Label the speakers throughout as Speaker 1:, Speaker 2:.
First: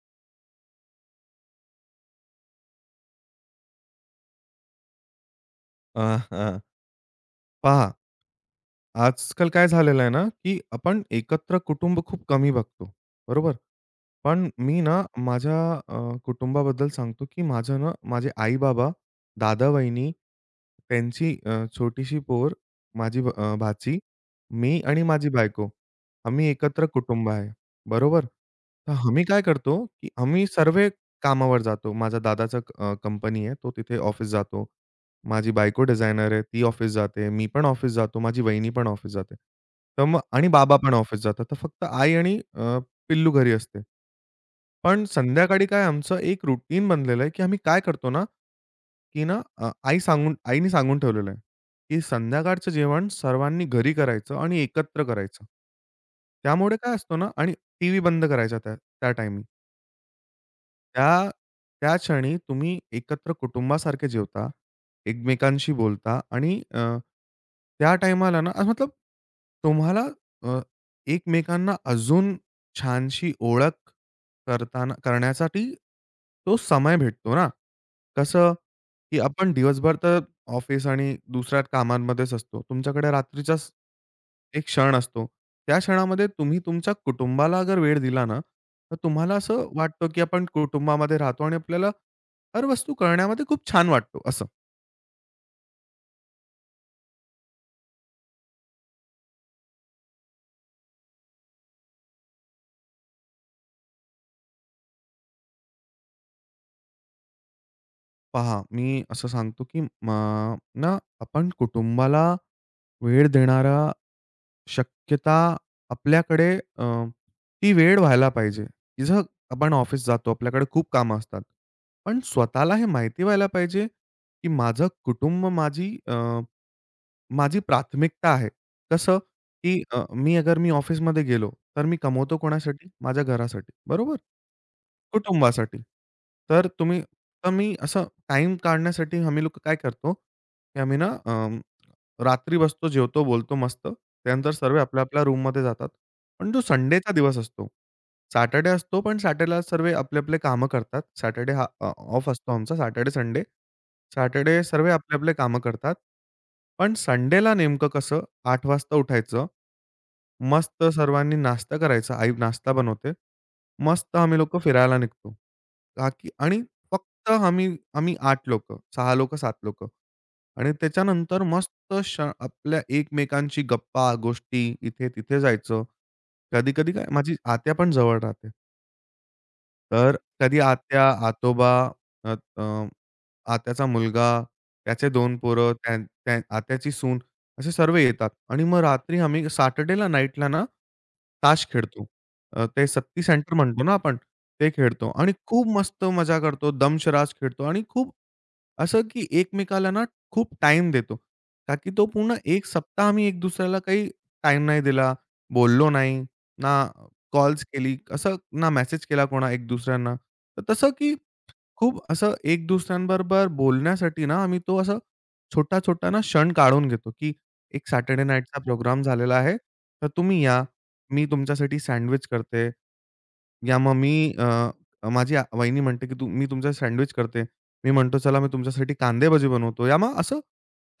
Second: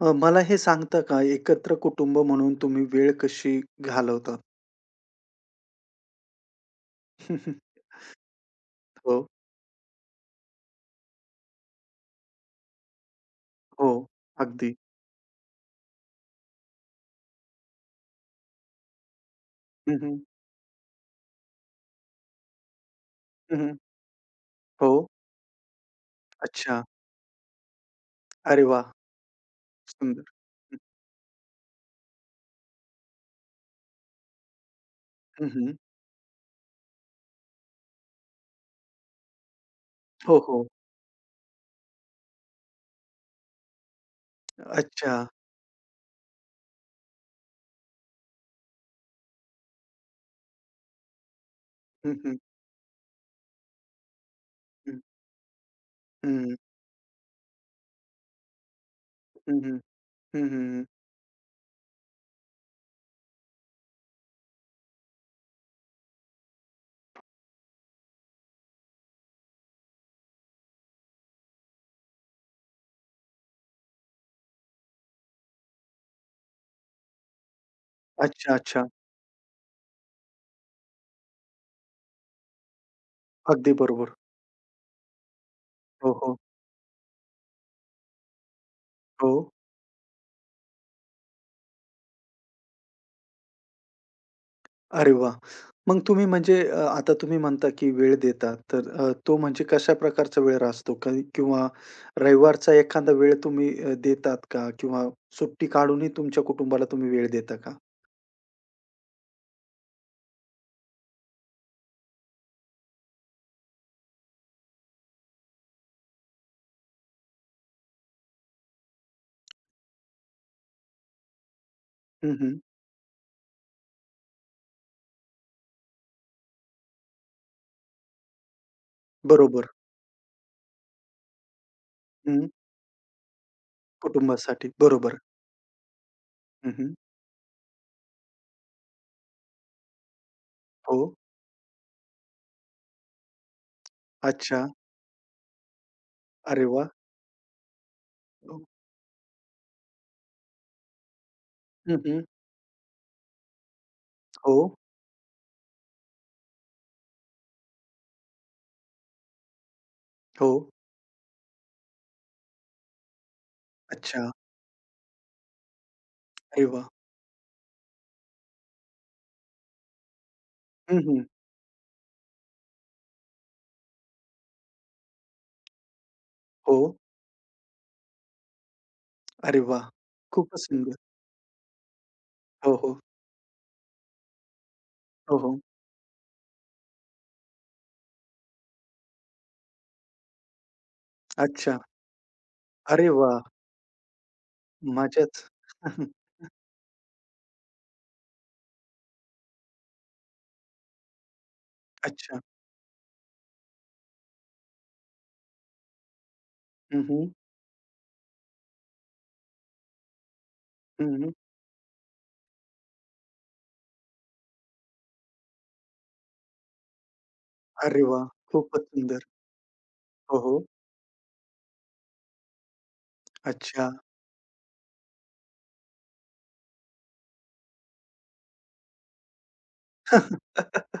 Speaker 1: मला हे सांगता का एकत्र कुटुंब म्हणून तुम्ही वेळ कशी घालवता?
Speaker 2: अ, हां. पहा,
Speaker 1: हो.
Speaker 2: आजकाल काय झालेलं आहे ना, की आपण एकत्र कुटुंब खूप कमी बघतो, बरोबर?
Speaker 1: हो,
Speaker 2: पण
Speaker 1: अगदी.
Speaker 2: मी ना माझ्या अ, कुटुंबाबद्दल सांगतो, की माझं ना माझे आई-बाबा,
Speaker 1: हं,
Speaker 2: दादा-वहिनी,
Speaker 1: हं.
Speaker 2: त्यांची छोटीशी पोर, माझी भाची, मी
Speaker 1: हो.
Speaker 2: आणि माझी बायको. आम्ही
Speaker 1: अच्छा.
Speaker 2: एकत्र कुटुंब आहे. बरोबर?
Speaker 1: अरे वाह!
Speaker 2: तर आम्ही काय करतो, की
Speaker 1: सुंदर.
Speaker 2: आम्ही सर्व कामावर जातो. माझा दादाचा कंपनी आहे. तो तिथे ऑफिस जातो.
Speaker 1: हं,
Speaker 2: माझी
Speaker 1: हं.
Speaker 2: बायको डिझायनर आहे. ती ऑफिस जाते. मी पण ऑफिस जातो. माझी वहिनी पण ऑफिस जाते. तर मग
Speaker 1: हो,
Speaker 2: आणि
Speaker 1: हो.
Speaker 2: बाबा पण ऑफिस जातात. तर फक्त आई आणि पिल्लू घरी असते. पण
Speaker 1: अच्छा.
Speaker 2: संध्याकाळी काय आमचं एक रूटीन बनलेलं आहे, की आम्ही काय करतो ना, की ना आई सांगून आईने सांगून ठेवलेलं आहे, की
Speaker 1: हं, हं.
Speaker 2: संध्याकाळचं जेवण सर्वांनी घरी करायचं आणि
Speaker 1: हं,
Speaker 2: एकत्र करायचं.
Speaker 1: हं.
Speaker 2: त्यामुळे काय असतो ना आणि टीव्ही बंद करायचा त्या त्या टाईमी.
Speaker 1: हं, हं.
Speaker 2: त्या त्या क्षणी तुम्ही एकत्र कुटुंबासारखे जेवता, एकमेकांशी बोलता आणि त्या टाईमाला ना, मतलब तुम्हाला अ, एकमेकांना अजून छानशी ओळख करण्यासाठी तो समय भेटतो ना. कसं,
Speaker 1: अच्छा, अच्छा.
Speaker 2: की आपण दिवसभर तर ऑफिस आणि दुसऱ्या कामांमध्येच असतो. तुमच्याकडे रात्रीचाच
Speaker 1: अगदी बरोबर.
Speaker 2: एक क्षण असतो. त्या
Speaker 1: हो,
Speaker 2: क्षणामध्ये
Speaker 1: हो.
Speaker 2: तुम्ही तुमच्या कुटुंबाला अगर वेळ दिला ना तर
Speaker 1: हो.
Speaker 2: तुम्हाला असं वाटतं, की आपण कुटुंबामध्ये राहतो आणि आपल्याला हर वस्तू करण्यामध्ये खूप छान वाटतो असं.
Speaker 1: अरे वाह! मग तुम्ही म्हणजे आता तुम्ही म्हणता, की वेळ देता. तर तो म्हणजे कशा प्रकारचा वेळ असतो? काही किंवा रविवारचा एखादा वेळ तुम्ही देतात का? किंवा सुट्टी काढूनही तुमच्या कुटुंबाला तुम्ही वेळ देता का?
Speaker 2: पहा, मी असं सांगतो, की ना आपण कुटुंबाला वेळ देणारा शक्यता आपल्याकडे अ, ती वेळ व्हायला पाहिजे. जसं आपण ऑफिस जातो, आपल्याकडे खूप कामं असतात. पण
Speaker 1: हं, हं.
Speaker 2: स्वतःला हे माहिती व्हायला पाहिजे, की माझं कुटुंब माझी माझी प्राथमिकता आहे. कसं,
Speaker 1: बरोबर.
Speaker 2: की अगर मी ऑफिसमध्ये गेलो, तर मी कमवतो
Speaker 1: हं.
Speaker 2: कोणासाठी? माझ्या घरासाठी, बरोबर?
Speaker 1: कुटुंबासाठी. बरोबर.
Speaker 2: कुटुंबासाठी. तर
Speaker 1: हं, हं.
Speaker 2: तुम्ही तर मी असं टाईम काढण्यासाठी आम्ही लोकं काय करतो, की आम्ही
Speaker 1: हो.
Speaker 2: ना रात्री बसतो, जेवतो, बोलतो मस्त. त्यानंतर
Speaker 1: अच्छा.
Speaker 2: सर्व आपल्या-आपल्या रूममध्ये जातात. पण जो
Speaker 1: अरे वाह!
Speaker 2: संडेचा दिवस असतो,
Speaker 1: हो.
Speaker 2: सॅटर्डे असतो, पण सॅटर्डेला सर्व आपले-आपले कामं करतात. सॅटर्डे हा
Speaker 1: हं, हं.
Speaker 2: ऑफ असतो आमचा सॅटर्डे, संडे.
Speaker 1: हो.
Speaker 2: सॅटर्डे सर्व आपले-आपले कामं करतात. पण संडेला नेमकं कसं 8 वाजता उठायचं.
Speaker 1: हो.
Speaker 2: मस्त सर्वांनी नाश्ता करायचा. आई नाश्ता बनवते. मस्त
Speaker 1: अच्छा.
Speaker 2: आम्ही लोक फिरायला निघतो. का की आणि
Speaker 1: अरे वाह!
Speaker 2: फक्त आम्ही आम्ही 8 लोक, 6 लोकं, 7 लोकं आणि
Speaker 1: हं, हं.
Speaker 2: त्याच्यानंतर मस्त आपल्या एकमेकांशी गप्पा, गोष्टी, इथे-तिथे जायचं.
Speaker 1: हो.
Speaker 2: कधी-कधी काय माझी आत्या पण जवळ राहते.
Speaker 1: अरे वाह!
Speaker 2: तर कधी
Speaker 1: खूपच सुंदर.
Speaker 2: आत्या, आतोबा, अ,
Speaker 1: हो,
Speaker 2: अ,
Speaker 1: हो.
Speaker 2: आत्याचा मुलगा, त्याचे
Speaker 1: हो,
Speaker 2: 2
Speaker 1: हो.
Speaker 2: पोरं, त्या आत्याची सून, असे सर्व येतात आणि मग रात्री आम्ही सॅटर्डेला नाईटला ना ताश
Speaker 1: अच्छा.
Speaker 2: खेळतो. ते
Speaker 1: अरे
Speaker 2: सत्ती
Speaker 1: वाह!
Speaker 2: सेंटर म्हणतो ना आपण, ते खेळतो आणि
Speaker 1: मजाच.
Speaker 2: खूप मस्त मजा करतो. दमशराज खेळतो आणि खूप असं की एकमेकाला ना खूप टाइम देतो. का की तो पूर्ण
Speaker 1: अच्छा.
Speaker 2: एक सप्ताह आम्ही एक दुसऱ्याला काही टाइम नाही दिला, बोललो नाही, ना
Speaker 1: हं, हं.
Speaker 2: कॉल्स केली, असं ना मेसेज केला कोणा एक दुसऱ्यांना. तर तसं
Speaker 1: हं,
Speaker 2: की
Speaker 1: हं.
Speaker 2: खूप असं एक दुसऱ्यांबरोबर बोलण्यासाठी ना, आम्ही तो असा छोटा-छोटा ना क्षण काढून घेतो, की एक
Speaker 1: अरे
Speaker 2: सॅटर्डे
Speaker 1: वाह!
Speaker 2: नाईटचा
Speaker 1: खूपच
Speaker 2: प्रोग्राम
Speaker 1: सुंदर.
Speaker 2: झालेला आहे, तर
Speaker 1: हो,
Speaker 2: तुम्ही या.
Speaker 1: हो.
Speaker 2: मी तुमच्यासाठी सँडविच करते. या
Speaker 1: अच्छा.
Speaker 2: मग मी अ, माझी वहिनी म्हणते, की मी तुमचं सँडविच करते. मी म्हणतो, "चला मी तुमच्यासाठी कांदे भजी बनवतो." या मग असं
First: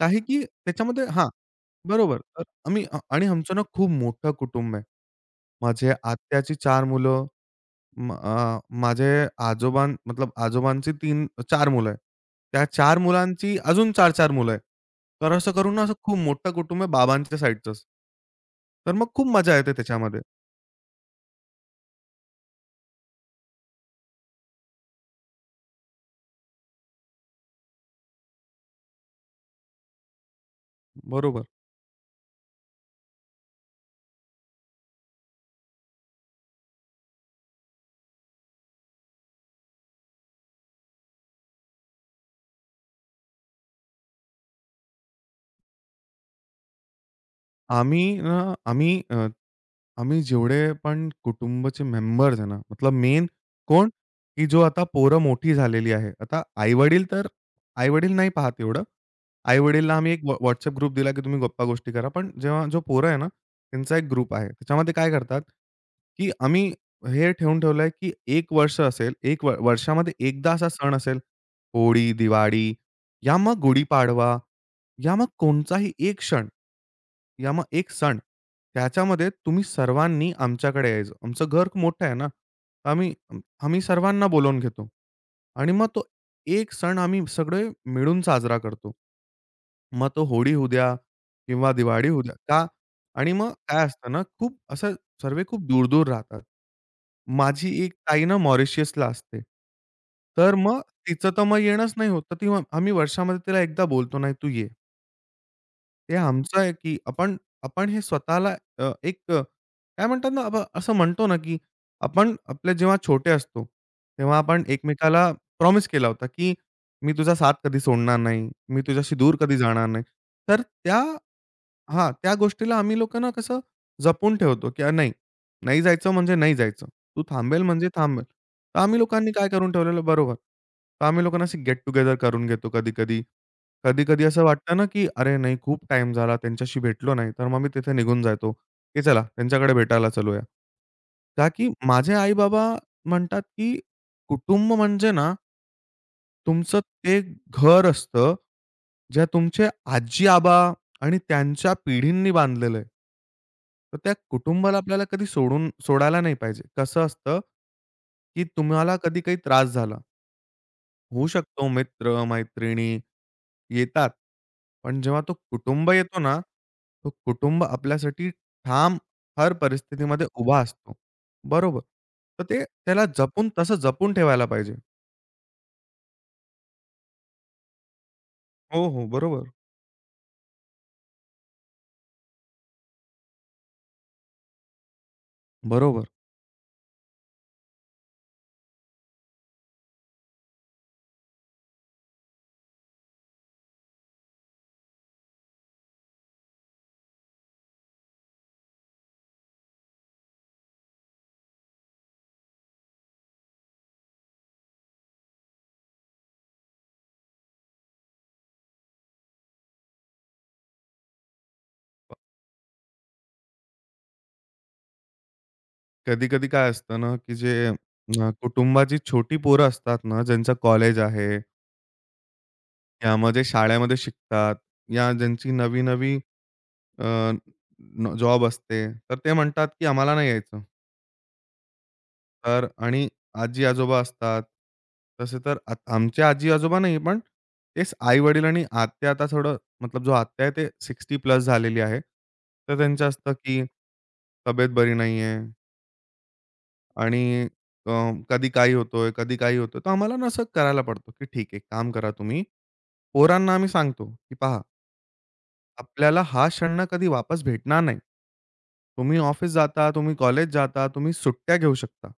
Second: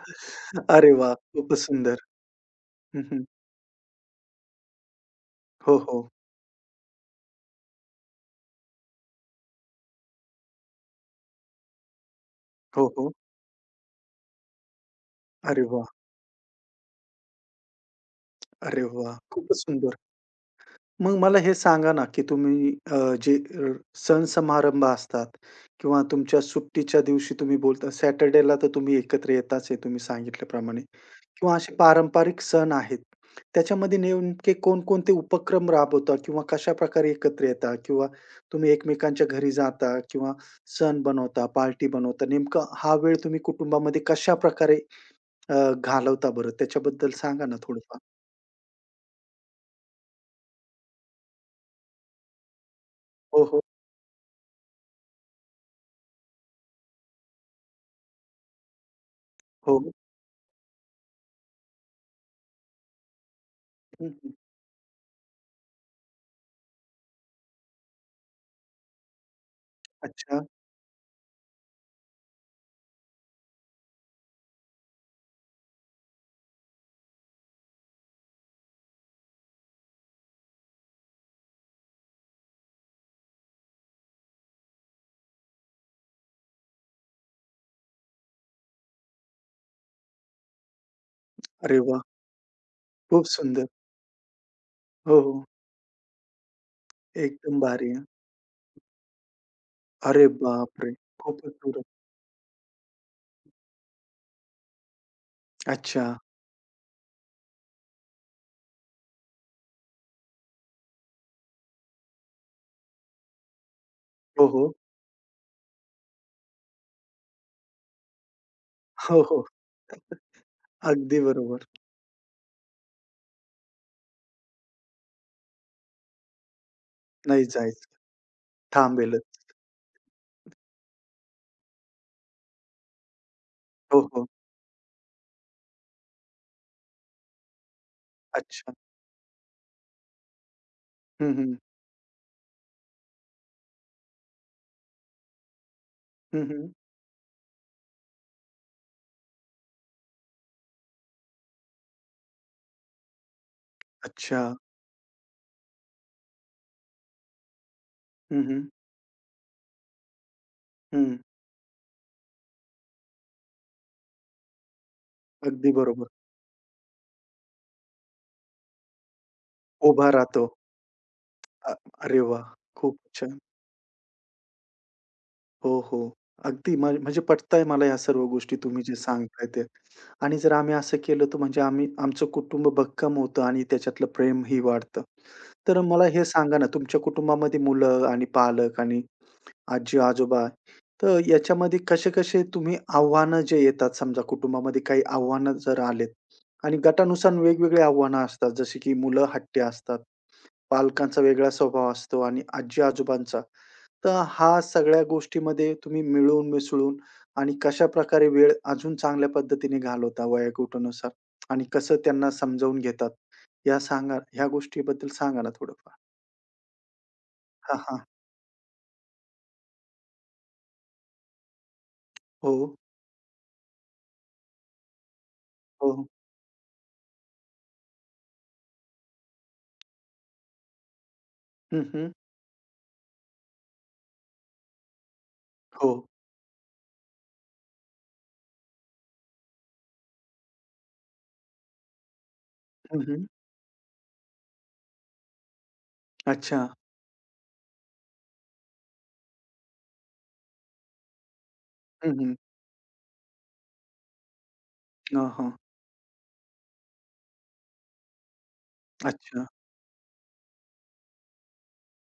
Speaker 2: काही, की
Speaker 1: अरे
Speaker 2: त्याच्यामध्ये
Speaker 1: वाह!
Speaker 2: हां,
Speaker 1: खूपच सुंदर.
Speaker 2: बरोबर. तर आम्ही
Speaker 1: हं, हं.
Speaker 2: आणि आमचं ना खूप मोठं कुटुंब आहे.
Speaker 1: हो,
Speaker 2: माझे
Speaker 1: हो.
Speaker 2: आत्याची 4 मुलं. माझे आजोबांची 3-4 मुलं आहेत. त्या
Speaker 1: हो,
Speaker 2: 4
Speaker 1: हो.
Speaker 2: मुलांची अजून 4-4 मुलं आहेत. तर असं
Speaker 1: अरे
Speaker 2: करून ना,
Speaker 1: वाह!
Speaker 2: असं खूप मोठं कुटुंब आहे बाबांच्या साइडचंच.
Speaker 1: अरे
Speaker 2: तर मग
Speaker 1: वाह!
Speaker 2: खूप मजा
Speaker 1: खूपच
Speaker 2: येते
Speaker 1: सुंदर.
Speaker 2: त्याच्यामध्ये.
Speaker 1: मग मला हे सांगा ना, की तुम्ही जे सण समारंभ असतात किंवा तुमच्या सुट्टीच्या दिवशी तुम्ही बोलता सॅटर्डेला तर तुम्ही एकत्र येताच आहे तुम्ही सांगितल्याप्रमाणे
Speaker 2: बरोबर.
Speaker 1: किंवा असे पारंपरिक सण आहेत. त्याच्यामध्ये नेमके कोणकोणते उपक्रम राबवता किंवा कशाप्रकारे एकत्र येता किंवा तुम्ही एकमेकांच्या घरी जाता किंवा सण बनवता, पार्टी बनवता. नेमका हा वेळ तुम्ही कुटुंबामध्ये कशाप्रकारे अ, घालवता बरं? त्याच्याबद्दल सांगा ना थोडंफार?
Speaker 2: आम्ही ना आम्ही अ, आम्ही जेवढे पण कुटुंबाचे मेंबर्स आहे ना, मतलब मेन
Speaker 1: हो, हो.
Speaker 2: कोण? की जो आता पोरं मोठी झालेली आहे. आता आई-वडील तर आई-वडील नाही पाहत एवढं.
Speaker 1: हो.
Speaker 2: आई-वडीलांना आम्ही एक WhatsApp ग्रुप दिला, की तुम्ही गप्पा-गोष्टी करा. पण जेव्हा जो पोरं आहे ना, त्यांचा एक
Speaker 1: हं, हं.
Speaker 2: ग्रुप आहे. त्याच्यामध्ये काय करतात, की आम्ही हे ठेवून ठेवलं की 1 वर्ष असेल, 1 वर्षामध्ये
Speaker 1: अच्छा.
Speaker 2: एकदा असा सण असेल, होळी, दिवाळी या मग गुढीपाडवा, या मग कोणताही एक क्षण या मग एक सण, त्याच्यामध्ये तुम्ही सर्वांनी आमच्याकडे यायचं. आमचं घर मोठं आहे ना, तर आम्ही आम्ही सर्वांना बोलावून घेतो. आणि मग तो एक सण आम्ही सगळे मिळून साजरा करतो. मग तो होळी होऊ द्या किंवा
Speaker 1: अरे वाह!
Speaker 2: दिवाळी होऊ द्या. का?
Speaker 1: खूप
Speaker 2: आणि मग
Speaker 1: सुंदर.
Speaker 2: काय असतं ना, खूप असं
Speaker 1: हो, हो.
Speaker 2: सर्वे खूप दूर-दूर राहतात.
Speaker 1: एकदम
Speaker 2: माझी
Speaker 1: भारी.
Speaker 2: एक ताई ना मॉरिशियसला असते.
Speaker 1: अरे
Speaker 2: तर मग
Speaker 1: बापरे!
Speaker 2: तिचं तर
Speaker 1: खूपच
Speaker 2: मग
Speaker 1: दूर.
Speaker 2: येणंच नाही होत. तर ती आम्ही वर्षामध्ये तिला एकदा बोलतो, "नाही तू ये."
Speaker 1: अच्छा.
Speaker 2: ते आमचं आहे, की आपण आपण हे स्वतःला एक काय म्हणतात ना, आपण असं म्हणतो ना, की आपण आपले जेव्हा छोटे असतो, तेव्हा
Speaker 1: हो,
Speaker 2: आपण
Speaker 1: हो.
Speaker 2: एकमेकाला प्रॉमिस केला होता, की "मी तुझा साथ कधी सोडणार नाही, मी तुझ्याशी
Speaker 1: हो,
Speaker 2: दूर
Speaker 1: हो.
Speaker 2: कधी जाणार नाही." तर
Speaker 1: अगदी बरोबर.
Speaker 2: त्या गोष्टीला आम्ही लोकं ना कसं जपून ठेवतो, की "नाही, नाही जायचं म्हणजे नाही जायचं. तू
Speaker 1: नाही
Speaker 2: थांबेल
Speaker 1: जायचं.
Speaker 2: म्हणजे थांबेल." तर आम्ही लोकांनी काय
Speaker 1: थांबेलच.
Speaker 2: करून ठेवलेलं बरोबर. तर आम्ही लोकांना अशी गेट टुगेदर करून घेतो कधी-कधी.
Speaker 1: हो,
Speaker 2: कधी-कधी
Speaker 1: हो.
Speaker 2: असं वाटतं ना, की अरे नाही खूप टाईम झाला त्यांच्याशी भेटलो नाही. तर मग मी तिथे निघून जातो,
Speaker 1: अच्छा.
Speaker 2: की चला त्यांच्याकडे भेटायला चलूया.
Speaker 1: हं,
Speaker 2: का
Speaker 1: हं.
Speaker 2: की माझे आई-बाबा म्हणतात, की कुटुंब म्हणजे ना
Speaker 1: हं, हं.
Speaker 2: तुमचं ते घर असतं, ज्या तुमचे आजी-आबा आणि त्यांच्या पिढींनी बांधलेलं आहे. तर त्या
Speaker 1: अच्छा.
Speaker 2: कुटुंबाला आपल्याला कधी सोडायला नाही पाहिजे. कसं असतं,
Speaker 1: हं,
Speaker 2: की
Speaker 1: हं.
Speaker 2: तुम्हाला कधी काही त्रास झाला,
Speaker 1: हं.
Speaker 2: होऊ शकतो मित्र-मैत्रिणी येतात. पण जेव्हा तो
Speaker 1: अगदी
Speaker 2: कुटुंब
Speaker 1: बरोबर.
Speaker 2: येतो ना, तो कुटुंब आपल्यासाठी ठाम हर
Speaker 1: उभा
Speaker 2: परिस्थितीमध्ये
Speaker 1: राहतो.
Speaker 2: उभा असतो.
Speaker 1: अ,
Speaker 2: बरोबर.
Speaker 1: अरे
Speaker 2: तर
Speaker 1: वाह!
Speaker 2: ते
Speaker 1: खूप
Speaker 2: त्याला
Speaker 1: छान.
Speaker 2: तसं जपून ठेवायला पाहिजे.
Speaker 1: हो, हो. अगदी म्हणजे पटताय मला ह्या सर्व गोष्टी तुम्ही
Speaker 2: हो,
Speaker 1: जे
Speaker 2: हो.
Speaker 1: सांगताय
Speaker 2: बरोबर.
Speaker 1: ते. आणि जर आम्ही असं केलं तर म्हणजे आम्ही आमचं कुटुंब भक्कम होतं आणि त्याच्यातलं प्रेमही वाढतं. तर मला
Speaker 2: बरोबर.
Speaker 1: हे सांगा ना तुमच्या कुटुंबामध्ये मुलं आणि पालक आणि आजी-आजोबा तर याच्यामध्ये कसे-कसे तुम्ही आव्हानं जे येतात समजा कुटुंबामध्ये काही आव्हानं जर आलेत आणि गटानुसार वेगवेगळी आव्हानं असतात जसे की मुलं हट्टी असतात, पालकांचा वेगळा स्वभाव असतो आणि आजी-आजोबांचा. तर हा सगळ्या गोष्टीमध्ये तुम्ही मिळून मिसळून आणि कशाप्रकारे वेळ अजून चांगल्या पद्धतीने घालवता वयोगटानुसार आणि कसं त्यांना समजावून घेतात? या सांगा ह्या गोष्टीबद्दल सांगा ना थोडंफार?
Speaker 2: कधी-कधी काय असतं ना, की जे
Speaker 1: हां, हां.
Speaker 2: कुटुंबाची छोटी पोरं असतात ना, ज्यांचं कॉलेज आहे,
Speaker 1: हो,
Speaker 2: यामध्ये शाळेमध्ये शिकतात, या ज्यांची
Speaker 1: हो.
Speaker 2: नवी-नवी अ, जॉब असते, तर ते म्हणतात, की आम्हाला नाही यायचं.
Speaker 1: हं, हं.
Speaker 2: तर आणि आजी-आजोबा असतात. तसे तर
Speaker 1: हो.
Speaker 2: आमचे आजी-आजोबा नाही, पण तेच आई-वडील आणि आत्या आता थोडं मतलब जो आत्या आहे, ते 60 प्लस झालेली आहे. तर
Speaker 1: हं,
Speaker 2: त्यांचं
Speaker 1: हं.
Speaker 2: असतं, की तब्येत बरी नाहीये.
Speaker 1: अच्छा.
Speaker 2: आणि अ, कधी काही होतोय, कधी काही होतोय. तर आम्हाला ना असं करायला पडतो, की ठीक आहे, काम करा
Speaker 1: हं, हं.
Speaker 2: तुम्ही. पोरांना आम्ही सांगतो, की पहा
Speaker 1: हां, हां.
Speaker 2: आपल्याला हा क्षण ना कधी वापस भेटणार नाही. तुम्ही
Speaker 1: अच्छा.
Speaker 2: ऑफिस जाता, तुम्ही कॉलेज जाता, तुम्ही सुट्ट्या घेऊ शकता.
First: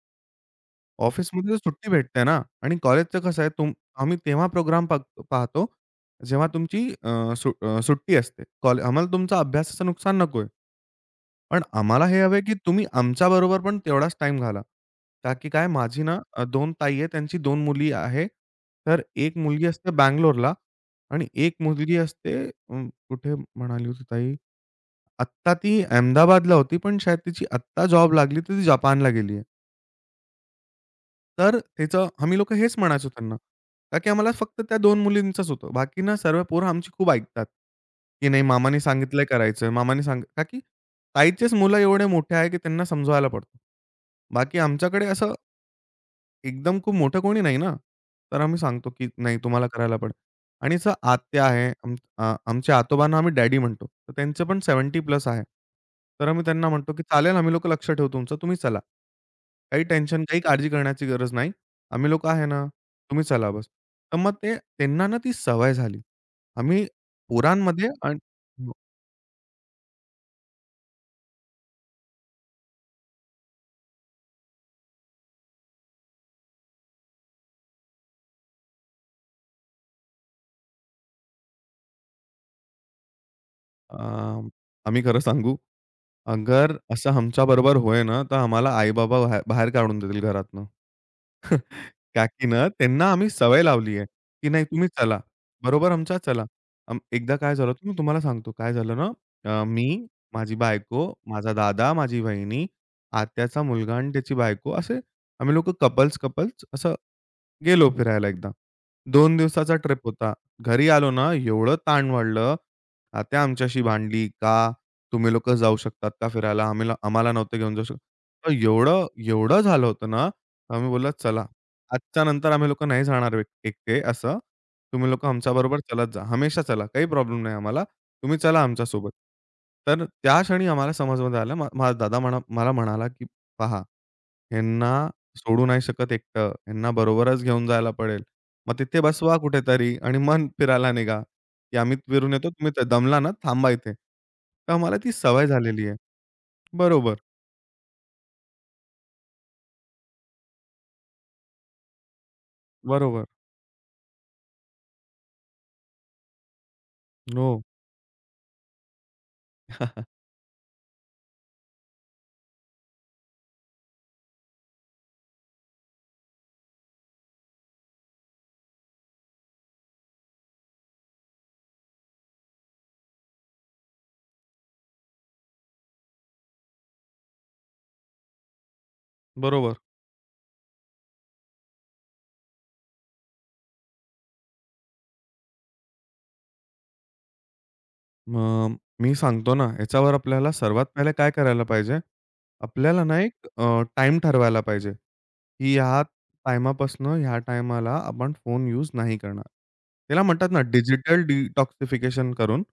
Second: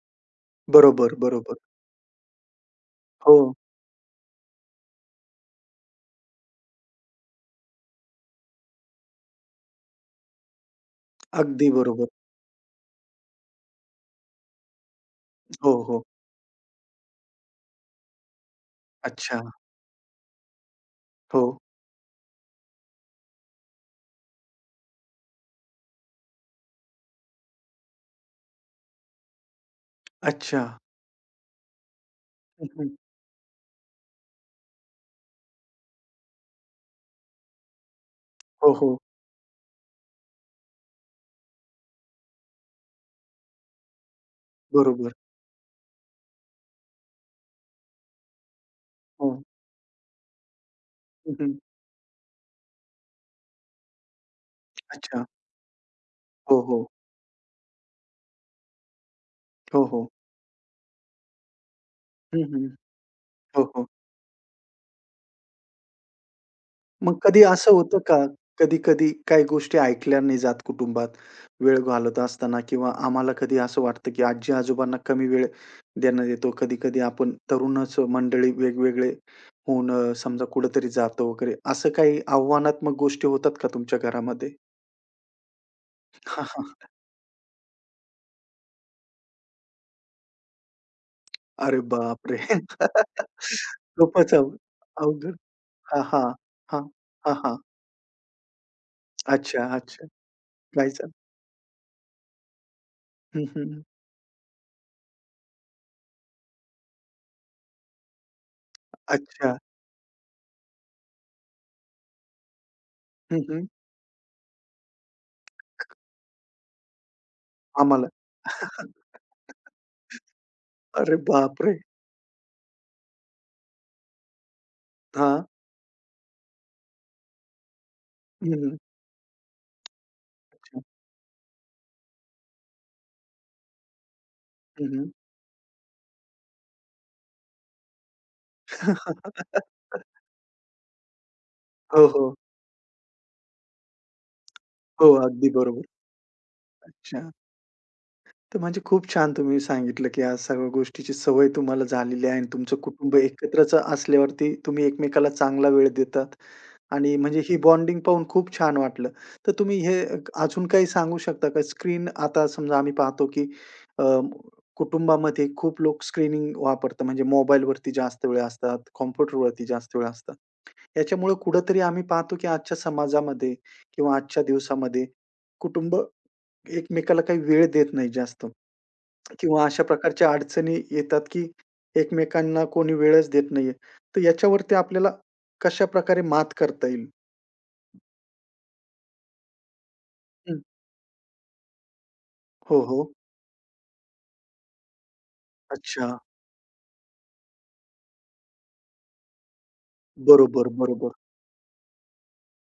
Speaker 1: बरोबर,
Speaker 2: ऑफिसमध्ये तर
Speaker 1: बरोबर.
Speaker 2: सुट्टी भेटते ना आणि कॉलेजचं
Speaker 1: हो.
Speaker 2: कसं आहे आम्ही तेव्हा प्रोग्राम पाहतो, जेव्हा तुमची सुट्टी असते. आम्हाला तुमचा अभ्यासाचं नुकसान नको पण
Speaker 1: अगदी
Speaker 2: आम्हाला
Speaker 1: बरोबर.
Speaker 2: हे हवं आहे, की तुम्ही आमच्याबरोबर पण तेवढाच टाइम घाला. का की काय
Speaker 1: हो, हो.
Speaker 2: माझी ना 2 ताई आहे, त्यांची दोन मुली आहे. तर एक
Speaker 1: अच्छा.
Speaker 2: मुलगी असते बंगलोरला आणि
Speaker 1: हो.
Speaker 2: एक मुलगी असते अ, कुठे म्हणाली होती ताई? आत्ता ती अहमदाबादला होती, पण शायद तिची आत्ता जॉब लागली, तर ती जपानला गेली
Speaker 1: अच्छा.
Speaker 2: तर त्याचं आम्ही लोकं
Speaker 1: हं,
Speaker 2: हेच
Speaker 1: हं.
Speaker 2: म्हणायचो त्यांना. का की आम्हाला फक्त त्या 2 मुलींचंच होतं. बाकी ना सर्व पोरं आमची खूप ऐकतात, की नाही
Speaker 1: हो,
Speaker 2: मामाने
Speaker 1: हो.
Speaker 2: सांगितलंय करायचं. मामाने का की ताईचेच मुलं एवढे मोठे आहे, की त्यांना समजवायला पडतं. बाकी आमच्याकडे
Speaker 1: बरोबर.
Speaker 2: असं एकदम खूप मोठं कोणी नाही ना. तर आम्ही सांगतो, की
Speaker 1: हो.
Speaker 2: नाही तुम्हाला करायला पडेल. आणि असं
Speaker 1: हं,
Speaker 2: आत्या
Speaker 1: हं.
Speaker 2: आहे, आमच्या आतोबांना आम्ही डॅडी म्हणतो. तर त्यांचं पण 70
Speaker 1: अच्छा.
Speaker 2: प्लस आहे. तर आम्ही
Speaker 1: हो,
Speaker 2: त्यांना
Speaker 1: हो.
Speaker 2: म्हणतो, की चालेल आम्ही लोकं लक्ष ठेवू तुमचं, तुम्ही चला.
Speaker 1: हो,
Speaker 2: काही
Speaker 1: हो.
Speaker 2: टेन्शन, काही काळजी करण्याची गरज नाही. आम्ही लोकं
Speaker 1: हं,
Speaker 2: आहे ना,
Speaker 1: हं.
Speaker 2: तुम्ही चला
Speaker 1: हो,
Speaker 2: बस.
Speaker 1: हो.
Speaker 2: तर मग ते त्यांना ना ती सवय झाली. आम्ही
Speaker 1: मग कधी असं
Speaker 2: पोरांमध्ये
Speaker 1: होतं
Speaker 2: अन
Speaker 1: का, कधी-कधी काही गोष्टी ऐकल्या नाही जात कुटुंबात, वेळ घालवत असताना किंवा आम्हाला कधी असं वाटतं, की आजी-आजोबांना कमी वेळ देण्यात येतो. कधी-कधी आपण तरुणच मंडळी वेगवेगळे होऊन समजा कुठेतरी जातो वगैरे, असं काही आव्हानात्मक गोष्टी होतात का
Speaker 2: अ,
Speaker 1: तुमच्या घरामध्ये?
Speaker 2: आम्ही खरं सांगू?
Speaker 1: हां, हां.
Speaker 2: अगर असं आमच्याबरोबर होय ना, तर आम्हाला आई-बाबा बाहेर काढून देतील घरातनं.
Speaker 1: अरे
Speaker 2: का
Speaker 1: बापरे!
Speaker 2: की ना त्यांना आम्ही सवय लावली आहे,
Speaker 1: खूपच
Speaker 2: की नाही तुम्ही चला.
Speaker 1: अवघड.
Speaker 2: बरोबर
Speaker 1: हां,
Speaker 2: आमच्या
Speaker 1: हां.
Speaker 2: चला.
Speaker 1: हां. हां,
Speaker 2: एकदा काय
Speaker 1: हां.
Speaker 2: झालं होतं मी तुम्हाला सांगतो. काय झालं ना,
Speaker 1: अच्छा, अच्छा.
Speaker 2: मी, माझी बायको,
Speaker 1: गायचा.
Speaker 2: माझा दादा, माझी वहिनी,
Speaker 1: हं,
Speaker 2: आत्याचा
Speaker 1: हं.
Speaker 2: मुलगा आणि त्याची बायको असे आम्ही लोकं कपल्स-कपल्स असं गेलो फिरायला एकदा. दोन
Speaker 1: अच्छा.
Speaker 2: दिवसाचा ट्रिप होता. घरी आलो ना, एवढं ताण वाढलं.
Speaker 1: हं,
Speaker 2: आत्या
Speaker 1: हं.
Speaker 2: आमच्याशी भांडली, "का तुम्ही लोकं जाऊ शकतात का फिरायला? आम्हाला नव्हतं घेऊन जाऊ शकत."
Speaker 1: आम्हाला.
Speaker 2: तर एवढं, एवढं झालं होतं ना, आम्ही बोललो,
Speaker 1: अरे
Speaker 2: "चला,
Speaker 1: बापरे!
Speaker 2: आजच्या नंतर आम्ही लोकं नाही जाणार एकटे असं. तुम्ही लोकं
Speaker 1: हां.
Speaker 2: आमच्याबरोबर चालत जा. हमेशा चला. काही प्रॉब्लेम नाही आम्हाला. तुम्ही
Speaker 1: हं,
Speaker 2: चला
Speaker 1: हं.
Speaker 2: आमच्यासोबत." तर त्या क्षणी
Speaker 1: अच्छा.
Speaker 2: आम्हाला समजमध्ये आलं. माझा दादा मला म्हणाला, की "पहा,
Speaker 1: हं,
Speaker 2: ह्यांना"
Speaker 1: हं.
Speaker 2: सोडू नाही शकत एकटं. ह्यांना बरोबरच घेऊन जायला पडेल. मग तिथे बसवा कुठेतरी आणि मन फिरायला निघा, की आम्ही
Speaker 1: हो,
Speaker 2: फिरून
Speaker 1: हो.
Speaker 2: येतो. तुम्ही तर दमला ना, थांबा इथे. तर आम्हाला
Speaker 1: हो,
Speaker 2: ती सवय
Speaker 1: अगदी बरोबर.
Speaker 2: झालेली आहे. बरोबर,
Speaker 1: अच्छा. तर म्हणजे खूप छान तुम्ही सांगितलं, की या सर्व गोष्टीची सवय तुम्हाला झालेली आहे आणि तुमचं कुटुंब
Speaker 2: बरोबर.
Speaker 1: एकत्रच असल्यावरती तुम्ही एकमेकाला चांगला वेळ देतात आणि म्हणजे ही
Speaker 2: हो.
Speaker 1: बॉन्डिंग पाहून खूप छान वाटलं. तर तुम्ही हे अजून काही सांगू शकता का? स्क्रीन आता समजा आम्ही पाहतो, की अ, कुटुंबामध्ये खूप लोक स्क्रीनिंग वापरतात. म्हणजे मोबाईलवरती जास्त वेळ असतात, कॉम्प्युटरवरती जास्त वेळ असतात. याच्यामुळे कुठेतरी आम्ही पाहतो, की आजच्या समाजामध्ये किंवा आजच्या दिवसामध्ये कुटुंब एकमेकाला काही वेळ देत नाही जास्त किंवा
Speaker 2: बरोबर.
Speaker 1: अशा प्रकारच्या अडचणी येतात, की एकमेकांना कोणी वेळच देत नाहीये. तर याच्यावरती आपल्याला कशाप्रकारे मात करता येईल?
Speaker 2: मग मी सांगतो ना, याच्यावर आपल्याला
Speaker 1: हं.
Speaker 2: सर्वात पहिले काय करायला पाहिजे,
Speaker 1: हो,
Speaker 2: आपल्याला
Speaker 1: हो.
Speaker 2: ना एक टाईम ठरवायला पाहिजे, की ह्या
Speaker 1: अच्छा.
Speaker 2: टाईमापासनं ह्या टाईमाला आपण फोन यूज नाही करणार. त्याला म्हणतात ना
Speaker 1: बरोबर, बरोबर.
Speaker 2: डिजिटल डिटॉक्सिफिकेशन करून.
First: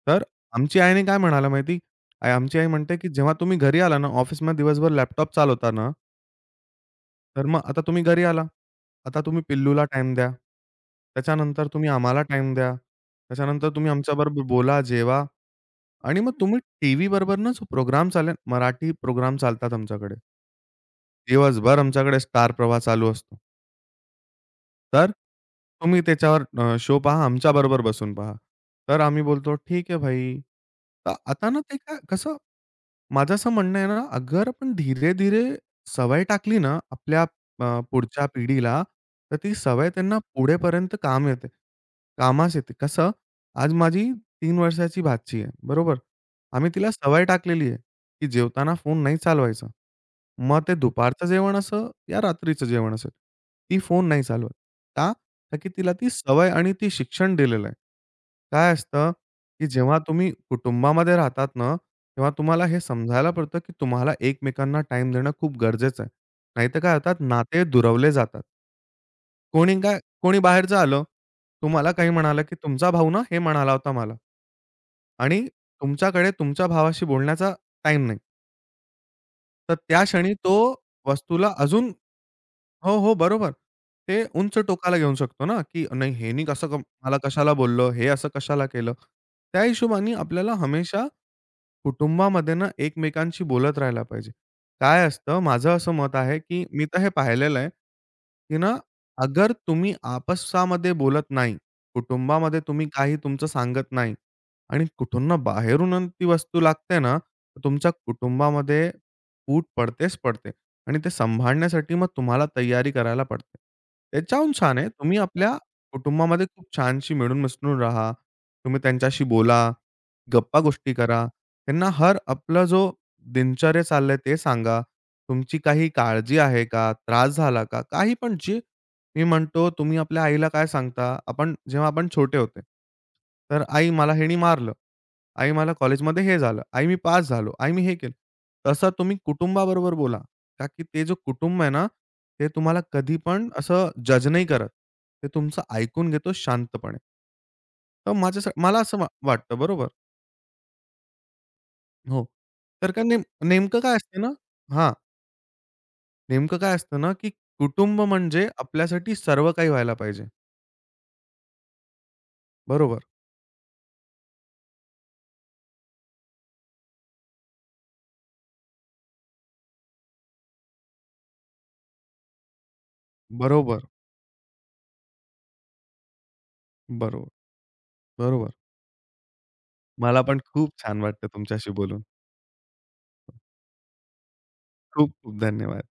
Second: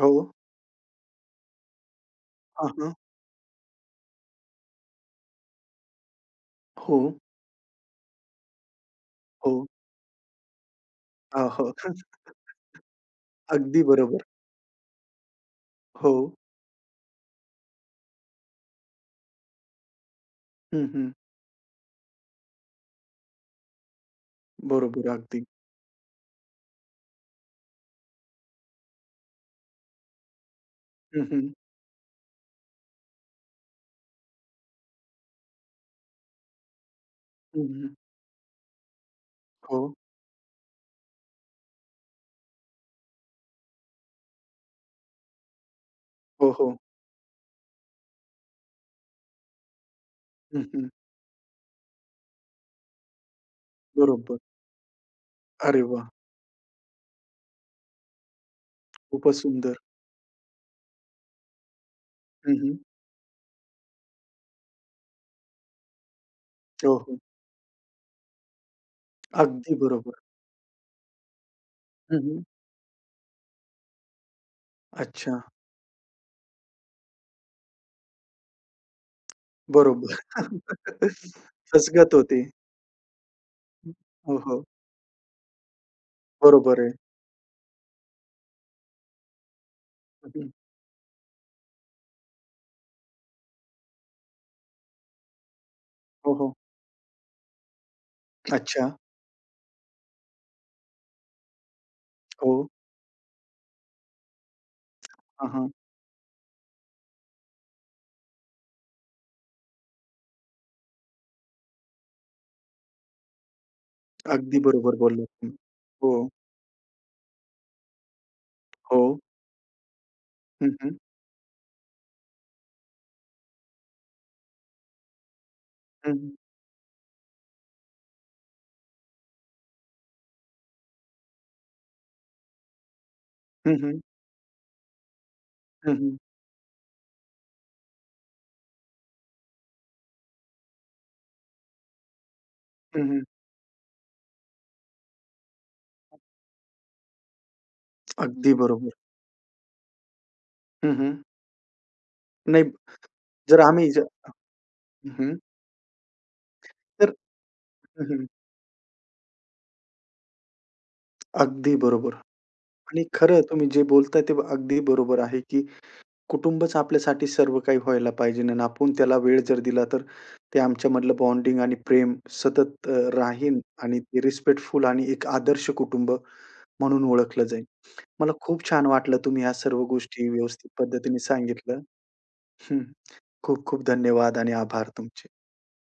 Speaker 1: हो.
Speaker 2: तर आमची आईने काय म्हणाला माहिती? आमची आई
Speaker 1: हां, हां.
Speaker 2: म्हणते, की जेव्हा तुम्ही घरी आला ना, ऑफिसमध्ये दिवसभर लॅपटॉप चालवता ना,
Speaker 1: हो,
Speaker 2: तर मग आता तुम्ही घरी आला. आता तुम्ही
Speaker 1: हो.
Speaker 2: पिल्लूला टाईम द्या.
Speaker 1: हां, हो.
Speaker 2: त्याच्यानंतर तुम्ही आम्हाला टाईम द्या. त्याच्यानंतर
Speaker 1: अगदी
Speaker 2: तुम्ही
Speaker 1: बरोबर.
Speaker 2: आमच्याबरोबर बोला, जेवा.
Speaker 1: हो.
Speaker 2: आणि मग तुम्ही टीव्हीबरोबरच प्रोग्राम चालेल मराठी प्रोग्राम चालतात आमच्याकडे.
Speaker 1: हं, हं.
Speaker 2: दिवसभर आमच्याकडे स्टार प्रवाह चालू असतो.
Speaker 1: बरोबर.
Speaker 2: तर
Speaker 1: अगदी.
Speaker 2: तुम्ही त्याच्यावर शो पहा, आमच्याबरोबर बसून पहा. तर आम्ही बोलतो, "ठीक आहे भाई." तर
Speaker 1: हं,
Speaker 2: आता
Speaker 1: हं.
Speaker 2: ना ते काय कसं माझं असं म्हणणं आहे ना, अगर आपण धीरे-धीरे सवय टाकली ना आपल्या
Speaker 1: हं,
Speaker 2: अ,
Speaker 1: हं.
Speaker 2: पुढच्या पिढीला, तर ती
Speaker 1: हो.
Speaker 2: सवय त्यांना पुढेपर्यंत काम येते. कामास येते. कसं? आज माझी 3 वर्षाची भाची आहे, बरोबर?
Speaker 1: हो,
Speaker 2: आम्ही
Speaker 1: हो.
Speaker 2: तिला सवय टाकलेली आहे, की जेवताना फोन नाही चालवायचा. मग
Speaker 1: हं,
Speaker 2: ते
Speaker 1: हं.
Speaker 2: दुपारचं जेवण असो या रात्रीचं जेवण असेल, ती फोन नाही
Speaker 1: बरोबर.
Speaker 2: चालवत. का? का की
Speaker 1: अरे
Speaker 2: तिला
Speaker 1: वाह!
Speaker 2: ती सवय आणि ती शिक्षण दिलेलं आहे. काय असतं,
Speaker 1: खूपच
Speaker 2: की
Speaker 1: सुंदर.
Speaker 2: जेव्हा तुम्ही कुटुंबामध्ये राहतात ना तेव्हा
Speaker 1: हं,
Speaker 2: तुम्हाला
Speaker 1: हं.
Speaker 2: हे समजायला पडतं, की तुम्हाला एकमेकांना टाईम देणं खूप गरजेचं आहे. नाहीतर काय
Speaker 1: हो, हो.
Speaker 2: होतात नाते दुरावले जातात.
Speaker 1: अगदी बरोबर.
Speaker 2: कोणी बाहेरचं आलं, तुम्हाला काही
Speaker 1: हं, हं.
Speaker 2: म्हणालं, की तुमचा भाऊ ना हे म्हणाला होता मला
Speaker 1: अच्छा.
Speaker 2: आणि तुमच्याकडे तुमच्या भावाशी बोलण्याचा टाईम नाही. तर त्या
Speaker 1: बरोबर.
Speaker 2: क्षणी तो वस्तूला अजून
Speaker 1: फसगत होती.
Speaker 2: हो, हो, बरोबर. ते
Speaker 1: हो,
Speaker 2: उंच
Speaker 1: हो.
Speaker 2: टोकाला घेऊन शकतो ना, की नाही ह्यानी कसं
Speaker 1: बरोबर आहे.
Speaker 2: मला कशाला बोललं, हे असं कशाला केलं. त्या हिशोबाने
Speaker 1: हं, हं.
Speaker 2: आपल्याला हमेशा कुटुंबामध्ये ना एकमेकांशी बोलत राहायला पाहिजे. काय असतं माझं असं मत
Speaker 1: हो,
Speaker 2: आहे,
Speaker 1: हो.
Speaker 2: की मी तर हे पाहिलेलं आहे, की ना
Speaker 1: अच्छा.
Speaker 2: अगर तुम्ही आपसामध्ये बोलत नाही,
Speaker 1: हो.
Speaker 2: कुटुंबामध्ये तुम्ही काही तुमचं सांगत नाही आणि कुठून
Speaker 1: हां, हां.
Speaker 2: बाहेरून ती वस्तू लागते ना, तर तुमच्या कुटुंबामध्ये फूट पडतेच पडते. आणि ते सांभाळण्यासाठी मग तुम्हाला तयारी करायला पडते. त्याच्याहून
Speaker 1: अगदी
Speaker 2: छान आहे
Speaker 1: बरोबर
Speaker 2: तुम्ही
Speaker 1: बोललात तुम्ही.
Speaker 2: आपल्या
Speaker 1: हो,
Speaker 2: कुटुंबामध्ये खूप छानशी मिळून-मिसळून राहा. तुम्ही
Speaker 1: हो.
Speaker 2: त्यांच्याशी बोला,
Speaker 1: हं,
Speaker 2: गप्पा-गोष्टी
Speaker 1: हं.
Speaker 2: करा. त्यांना हर आपला जो दिनचर्या चाललंय ते सांगा. तुमची काही
Speaker 1: हं, हं.
Speaker 2: काळजी आहे का? त्रास झाला का? काही पण जे मी म्हणतो तुम्ही आपल्या आईला काय सांगता? आपण जेव्हा आपण छोटे होते. तर
Speaker 1: हं,
Speaker 2: "आई
Speaker 1: हं.
Speaker 2: मला ह्यानी मारलं. आई मला
Speaker 1: हं, हं.
Speaker 2: कॉलेजमध्ये हे झालं. आई मी पास झालो. आई मी हे केलं." तसं तुम्ही कुटुंबाबरोबर बोला. का की ते जो कुटुंब आहे ना, ते तुम्हाला
Speaker 1: हं,
Speaker 2: कधी
Speaker 1: हं.
Speaker 2: पण असं जज नाही करत. ते तुमचं ऐकून घेतो शांतपणे. तर
Speaker 1: अगदी
Speaker 2: मला
Speaker 1: बरोबर.
Speaker 2: असं वाटतं बरोबर.
Speaker 1: हं, हं.
Speaker 2: हो.
Speaker 1: नाही
Speaker 2: तर का नेम
Speaker 1: जर
Speaker 2: नेमकं
Speaker 1: आम्ही
Speaker 2: काय असतं
Speaker 1: जर
Speaker 2: ना हां,
Speaker 1: हं, हं.
Speaker 2: नेमकं काय असतं ना,
Speaker 1: तर
Speaker 2: की कुटुंब
Speaker 1: हं, हं.
Speaker 2: म्हणजे आपल्यासाठी सर्व काही व्हायला पाहिजे.
Speaker 1: अगदी बरोबर
Speaker 2: बरोबर,
Speaker 1: आणि खरं तुम्ही जे बोलताय ते अगदी बरोबर आहे, की कुटुंबच आपल्यासाठी सर्व काही व्हायला पाहिजे आणि आपण त्याला वेळ जर दिला तर ते आमच्यामधलं बॉन्डिंग आणि प्रेम सतत राहीन
Speaker 2: बरोबर,
Speaker 1: आणि ते रिस्पेक्टफुल आणि एक आदर्श कुटुंब म्हणून
Speaker 2: बरोबर,
Speaker 1: ओळखलं जाईल. मला
Speaker 2: बरोबर.
Speaker 1: खूप छान वाटलं तुम्ही ह्या सर्व
Speaker 2: मला
Speaker 1: गोष्टी
Speaker 2: पण
Speaker 1: व्यवस्थित
Speaker 2: खूप छान
Speaker 1: पद्धतीने
Speaker 2: वाटतं तुमच्याशी
Speaker 1: सांगितलं.
Speaker 2: बोलून.
Speaker 1: हं. खूप खूप धन्यवाद आणि आभार
Speaker 2: खूप खूप
Speaker 1: तुमचे.
Speaker 2: धन्यवाद.